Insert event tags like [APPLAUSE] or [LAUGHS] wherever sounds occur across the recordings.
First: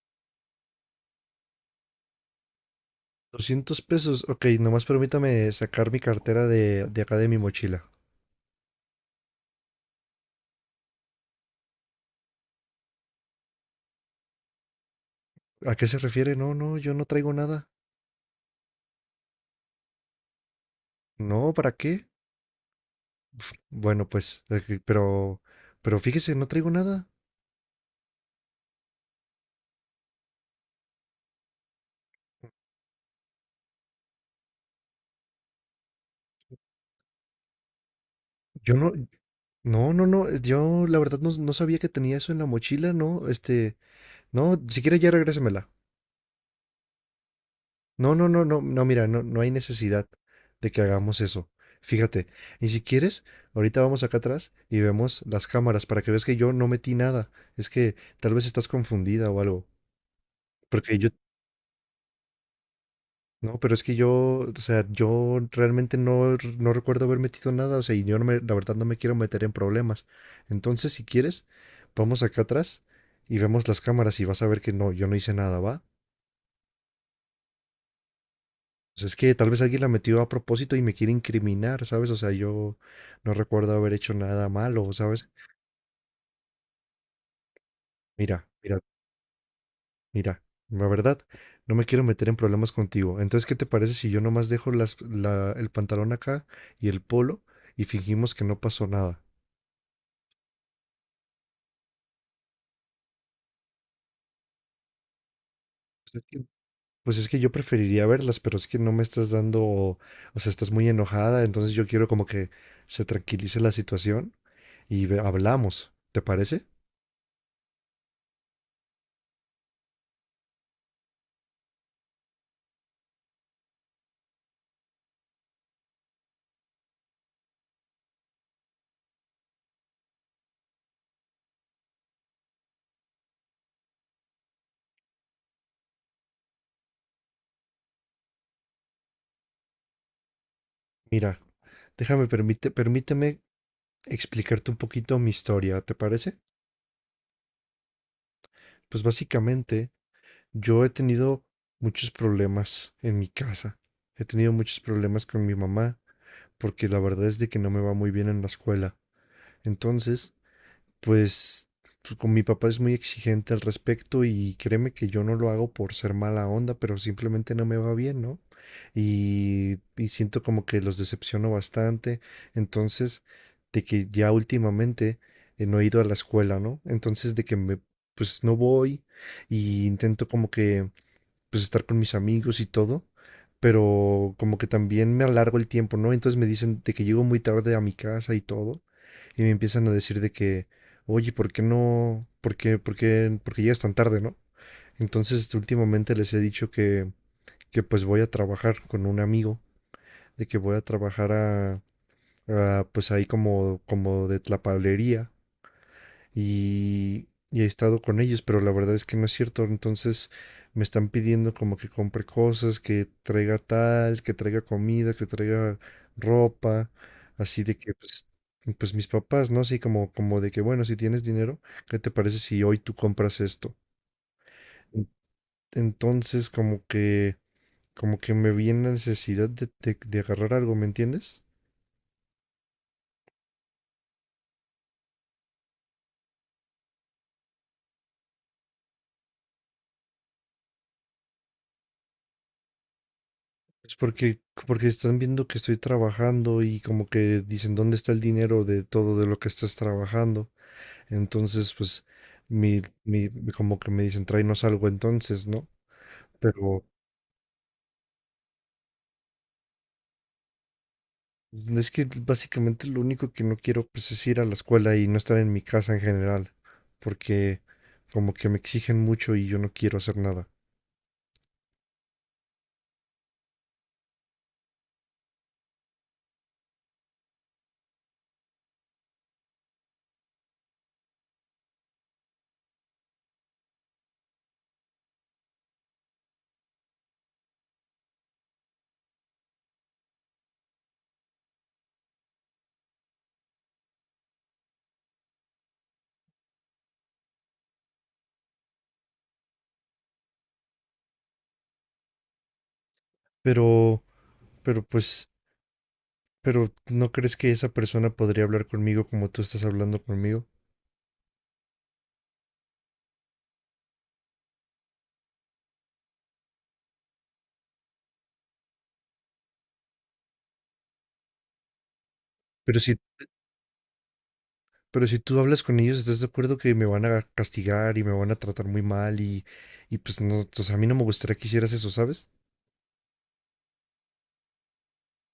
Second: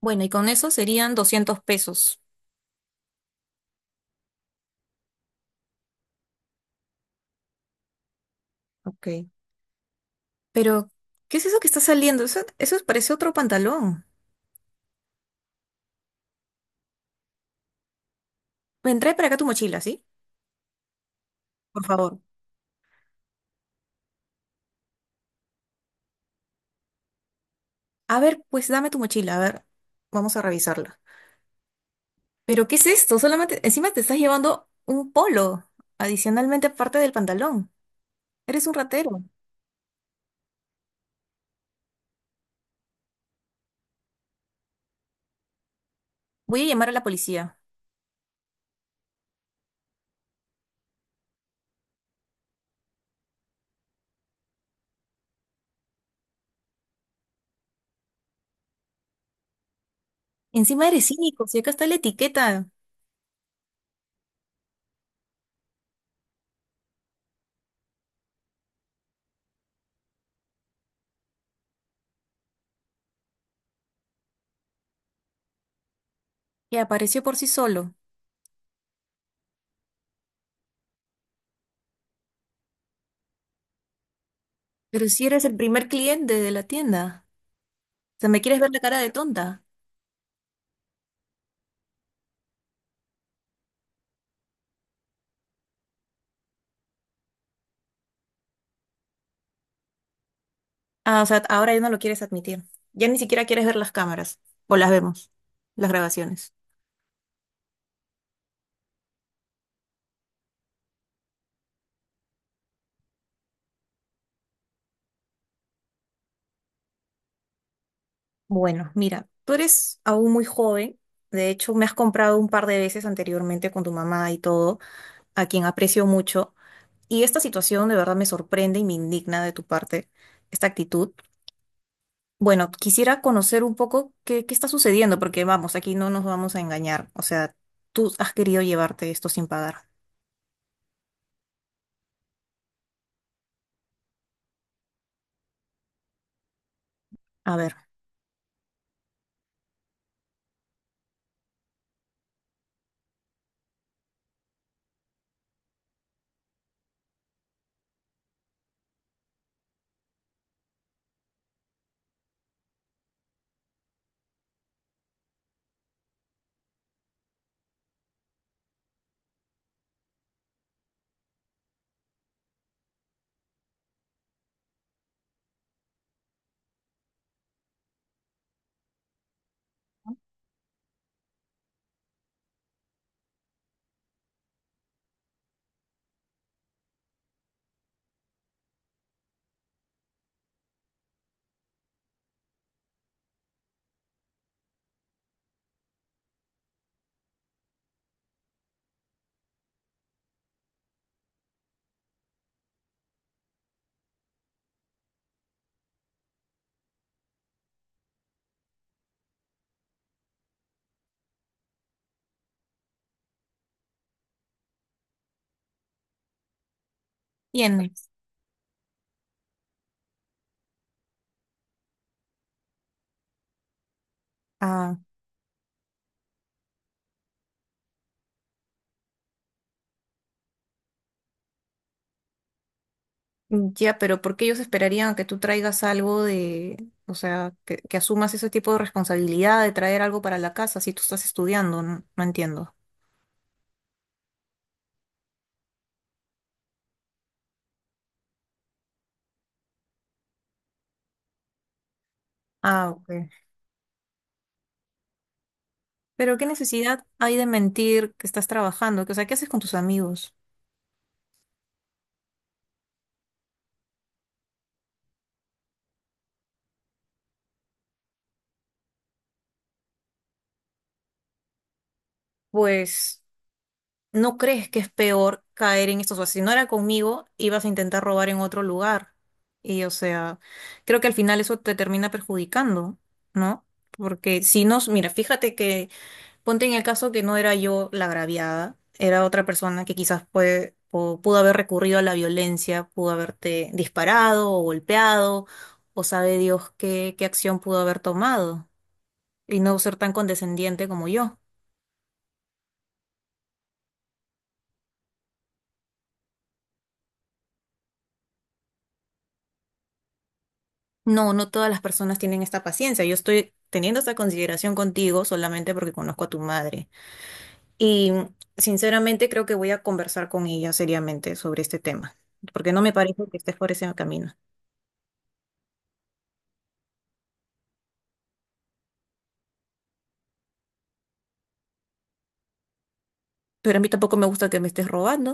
Bueno, y con eso serían 200 pesos. Doscientos pesos. Ok, nomás permítame sacar mi cartera de acá de mi mochila. Ok. Pero, ¿qué es eso que está saliendo? Eso parece otro pantalón. ¿A qué se refiere? No, no, yo no traigo nada. Ven, trae para acá tu mochila, ¿sí? No, ¿para Por qué? favor. Uf, bueno, pues, pero fíjese, no traigo nada. A ver, pues dame tu mochila, a ver, vamos a revisarla. Pero, ¿qué es esto? Solamente, encima te estás llevando un polo, adicionalmente aparte del pantalón. Eres Yo un no, ratero. no, no, no, yo la verdad no, no sabía que tenía eso en la mochila, no, no, si quiere ya regrésemela. Voy a llamar a la policía. No, no, no, no, no, mira, no, no hay necesidad de que hagamos eso. Fíjate, y si quieres, ahorita vamos acá atrás y vemos las cámaras para que veas que yo no metí nada. Es que tal vez estás confundida o algo. Encima Porque eres yo, cínico, si acá está la etiqueta, no, pero es que yo, o sea, yo realmente no, no recuerdo haber metido nada, o sea, y yo la verdad no me quiero meter en problemas. Entonces, si quieres, vamos acá atrás y vemos las cámaras y vas a ver que no, yo no hice nada, ¿va? que apareció por sí solo. Pues es que tal vez alguien la metió a propósito y me quiere incriminar, ¿sabes? O sea, yo no recuerdo haber hecho nada malo, Pero si ¿sabes? eres el primer cliente de la tienda. O sea, ¿me Mira, quieres ver la mira, cara de tonta? mira, la verdad, no me quiero meter en problemas contigo. Entonces, ¿qué te parece si yo nomás dejo el pantalón acá y el polo y fingimos que no pasó nada? Ah, o sea, ahora ya no lo quieres admitir. Ya ni siquiera quieres ver las cámaras. O las vemos, las Pues es que grabaciones. pues es que yo preferiría verlas, pero es que no me estás dando, o sea, estás muy enojada, entonces yo quiero como que se tranquilice la situación y hablamos, ¿te parece? Bueno, mira, tú eres aún muy joven. De hecho, me has comprado un par de veces anteriormente con tu mamá y todo, a quien aprecio mucho. Y esta situación de verdad me sorprende y me indigna de tu parte, esta actitud. Bueno, quisiera conocer un poco qué está sucediendo, porque vamos, aquí no nos vamos a engañar. O sea, tú has querido llevarte esto sin pagar. Mira, permíteme explicarte un poquito mi historia, ¿te parece? A ver, Pues básicamente yo he tenido muchos problemas en mi casa. He tenido muchos problemas con mi mamá porque la verdad es de que no me va muy bien en la escuela. Entonces, Pues con mi papá es muy exigente al respecto y créeme que yo no lo hago por ser mala onda, pero simplemente no me va bien, ¿no? Y siento como que los decepciono bastante. Entonces, de que ya últimamente no he ido a la escuela, ¿no? Entonces, de que me, pues no voy y intento como que pues estar con mis amigos y todo, pero como que también me alargo el tiempo, ¿no? Entonces me dicen de que llego muy tarde a mi casa y todo, y me empiezan a decir de que, oye, ¿por qué no? ¿Por qué llegas tan tarde, ¿no? Entonces últimamente les he dicho que pues voy a trabajar con un amigo, de que voy a trabajar pues ahí como, como de tlapalería y he estado con ellos, pero la verdad es que no es cierto. Entonces me están pidiendo como que compre cosas, que traiga tal, que traiga comida, que traiga ropa, así de que tienes. pues, pues mis papás, ¿no? Así como, como de que, bueno, si tienes dinero, ¿qué te parece si hoy tú compras esto? En- Entonces como que me viene la necesidad de agarrar algo, ¿me entiendes? Ya, pero ¿por qué ellos esperarían que tú traigas algo de, o sea, que asumas ese tipo de responsabilidad de traer algo para la casa si tú estás estudiando? No, no entiendo. Es porque, porque están viendo que estoy trabajando y como que dicen dónde está el dinero de todo de lo que estás trabajando. Entonces, pues, mi, Ah, ok. mi, como que me dicen, tráenos algo entonces, ¿no? Pero ¿qué Pero necesidad hay de mentir que estás trabajando? Que, o sea, ¿qué haces con tus amigos? pues, es que básicamente lo único que no quiero, pues, es ir a la escuela y no estar en mi casa en general. Porque como que me exigen mucho y yo no quiero hacer nada. Pues, ¿no crees que es peor caer en estos? O sea, si no era conmigo, ibas a intentar robar en otro lugar. Y, o sea, creo que al final eso te termina perjudicando, ¿no? Porque si no, mira, fíjate que ponte en el caso que no era yo la agraviada, era otra persona que quizás puede, o pudo haber recurrido a la violencia, pudo haberte disparado o golpeado, o sabe Dios qué, qué acción pudo haber tomado, y no ser tan condescendiente como yo. Pero, pero pues, pero ¿no crees que esa persona podría hablar conmigo como tú estás hablando conmigo? No, no todas las personas tienen esta paciencia. Yo estoy teniendo esta consideración contigo solamente porque conozco a tu madre. Y sinceramente creo que voy a conversar con ella seriamente sobre este tema, porque Pero no me si parece que estés por ese camino. Pero si tú hablas con ellos, ¿estás de acuerdo que me van a castigar y me van a tratar muy mal? Y pues no, o sea, a mí no me gustaría que hicieras eso, ¿sabes? Pero a mí tampoco me gusta que me estés robando.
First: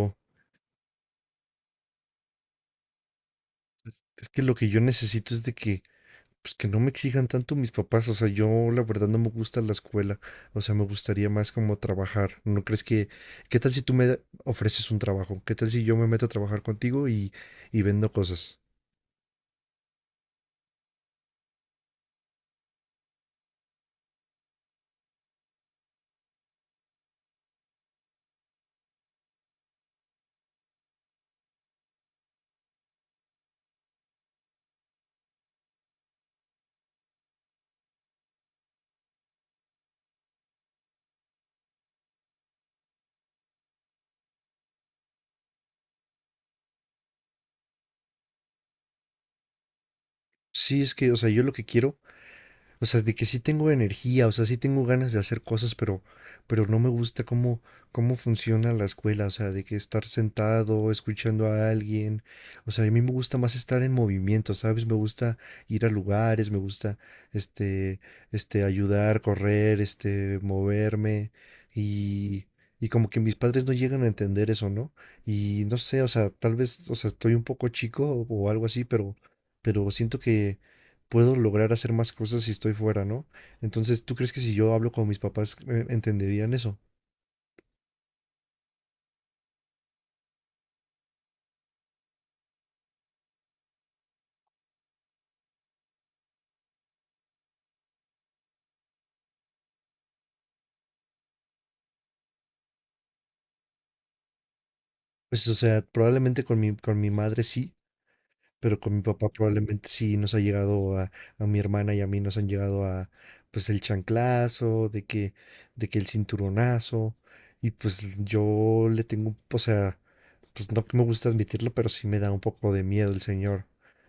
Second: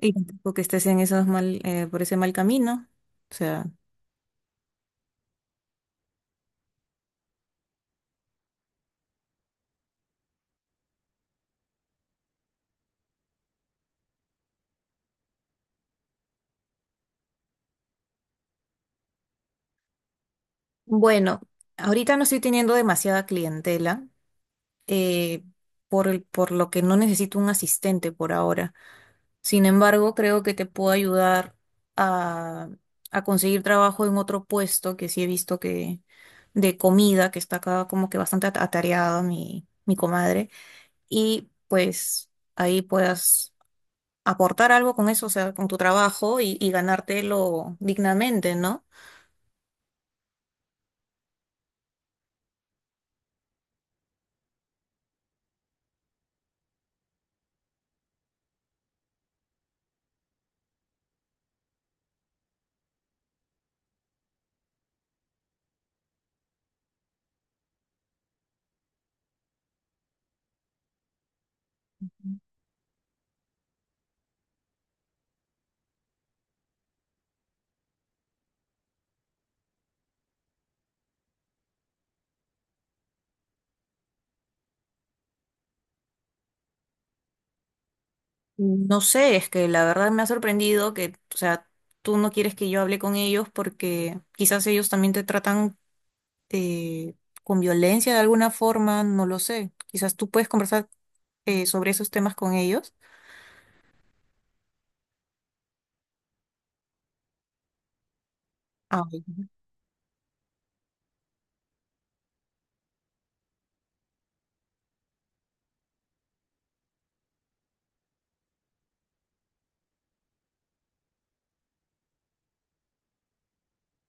Y tampoco que estés en esos mal, por ese mal camino. O sea, es que lo que yo necesito es de que, pues que no me exijan tanto mis papás. O sea, yo la verdad no me gusta la escuela. O sea, me gustaría más como trabajar. ¿No crees que, qué tal si tú me ofreces un trabajo? ¿Qué tal si yo me meto a trabajar contigo y vendo cosas? bueno, ahorita no estoy teniendo demasiada clientela, eh, por lo que no necesito un asistente por ahora. Sin embargo, creo que te puedo ayudar a, a conseguir trabajo en otro puesto que sí he visto que de comida, que está acá como que bastante atareado mi comadre. Y pues ahí puedas aportar algo con eso, o sea, con tu trabajo y ganártelo dignamente, ¿no? Sí, es que, o sea, yo lo que quiero. O sea, de que sí tengo energía, o sea, sí tengo ganas de hacer cosas, pero no me gusta cómo funciona la escuela, o sea, de que estar sentado, escuchando a alguien, o sea, a mí me gusta más estar en movimiento, ¿sabes? Me gusta ir a lugares, me gusta, este, ayudar, correr, moverme y, y como que mis padres no llegan a entender eso, ¿no? Y no sé, o sea, tal vez, o sea, estoy un poco chico o algo así, pero siento que puedo lograr hacer más cosas si estoy fuera, ¿no? Entonces, ¿tú crees que si yo hablo con mis papás entenderían eso? No sé, es que la verdad me ha sorprendido que, o sea, tú no quieres que yo hable con ellos porque quizás ellos también te tratan eh, con violencia de alguna forma, no lo sé. Quizás tú puedes conversar sobre esos temas con ellos. Pues, o sea, probablemente con mi madre sí, pero con mi Ay. papá probablemente sí nos ha llegado a a mi hermana y a mí nos han llegado a pues el chanclazo, de que el cinturonazo, y pues yo le tengo, o sea, pues no que me gusta admitirlo, pero sí me da un poco de miedo el señor.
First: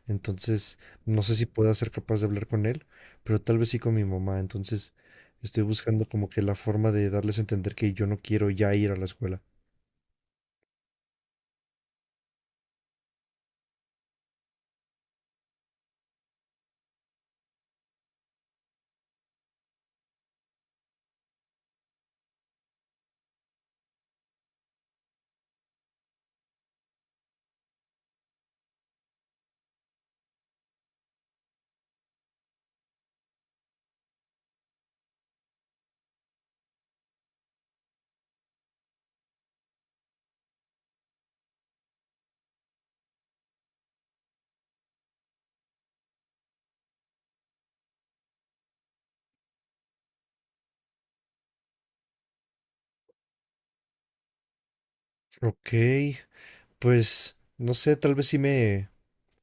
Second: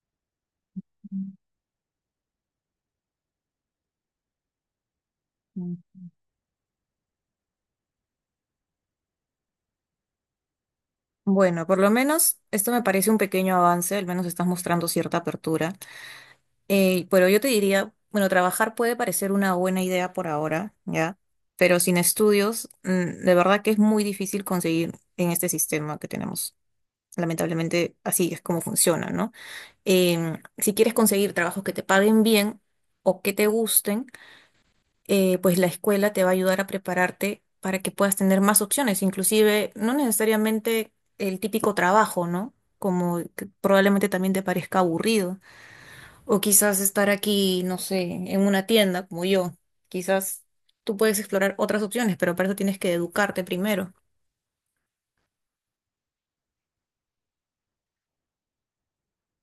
Entonces, no sé si pueda ser capaz de hablar con él, pero tal vez sí con mi mamá. Entonces, estoy buscando como que la forma de darles a entender que yo no quiero ya ir a la escuela. Bueno, por lo menos esto me parece un pequeño avance, al menos estás mostrando cierta apertura. Pero yo te diría, bueno, trabajar puede parecer una buena idea por ahora, ¿ya? Pero sin estudios, de verdad que es muy difícil conseguir en este sistema que tenemos. Lamentablemente, así es como funciona, ¿no? Si quieres conseguir trabajos que te paguen bien o que te gusten, pues la escuela te va a ayudar a prepararte para que puedas tener más opciones, inclusive no necesariamente el típico trabajo, ¿no? Como que probablemente también te parezca aburrido. O quizás estar aquí, no sé, en una tienda como yo. Quizás tú puedes explorar otras opciones, pero para eso tienes que educarte primero. Ok, pues no sé, tal vez sí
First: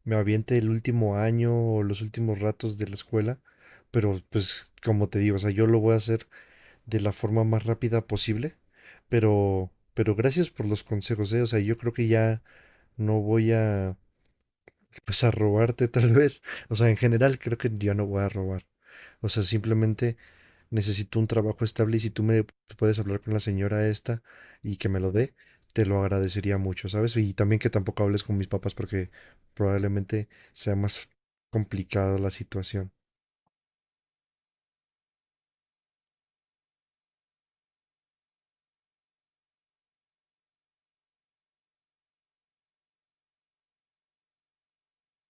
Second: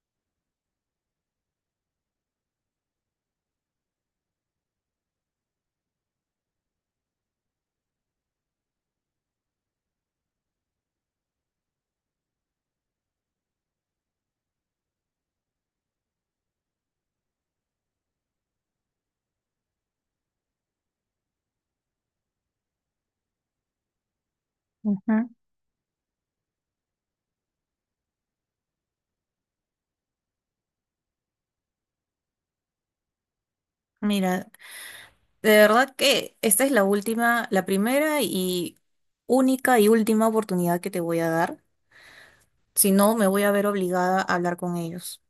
me aviente el último año o los últimos ratos de la escuela, pero pues como te digo, o sea, yo lo voy a hacer de la forma más rápida posible, pero gracias por los consejos, o sea, yo creo que ya no voy a pues a robarte tal [LAUGHS] vez. O sea, en general creo que yo no voy a robar. O sea, simplemente necesito un trabajo estable y si tú me puedes hablar con la señora esta y que me lo Ujú. dé, te lo agradecería mucho, ¿sabes? Y también que tampoco hables con mis papás porque probablemente sea más complicada la situación. Mira, de verdad que esta es la última, la primera y única y última oportunidad que te voy a dar. Si no, me voy a ver obligada a hablar con ellos.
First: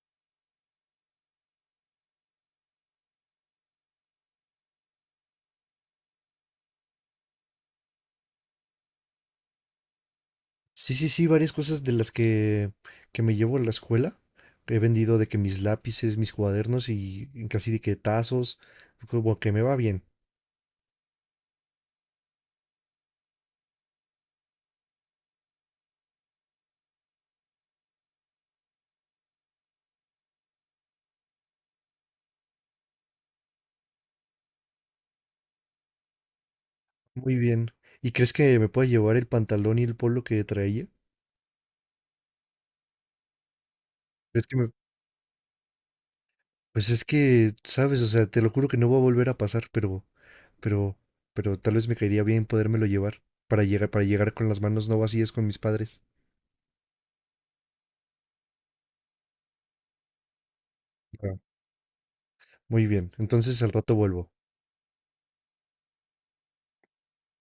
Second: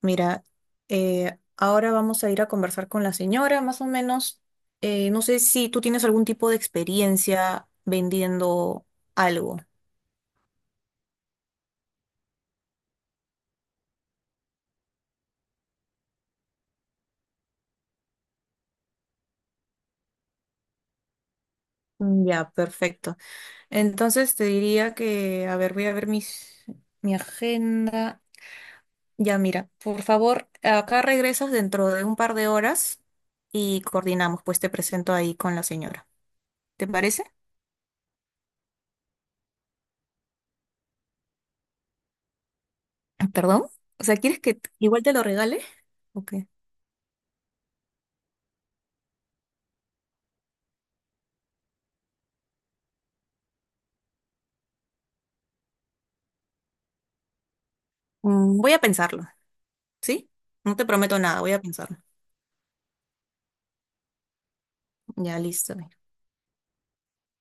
Mira, ahora vamos a ir a conversar con la señora, más o menos. No sé si tú tienes algún tipo de experiencia vendiendo algo. Sí, sí, sí, varias cosas de las que me llevo a la escuela. He vendido de que mis lápices, mis cuadernos y casi de que tazos, como que me va bien. Ya, perfecto. Entonces te diría que, a ver, voy a ver mi agenda. Ya, mira, por favor, acá regresas dentro de un par de horas y coordinamos, pues te presento ahí con la señora. ¿Te parece? Muy bien. ¿Y crees que me pueda llevar el pantalón y el polo que traía? Ah, ¿perdón? O sea, ¿quieres ¿Crees que que me... igual te lo regale? Ok. Pues es que, sabes, o sea, te lo juro que no va a volver a pasar, pero, pero tal vez me caería bien podérmelo llevar para llegar con las manos no vacías con mis padres. Voy a pensarlo, ¿sí? No te prometo Ah, nada, voy a pensarlo. muy bien, entonces al rato vuelvo. Ya, listo.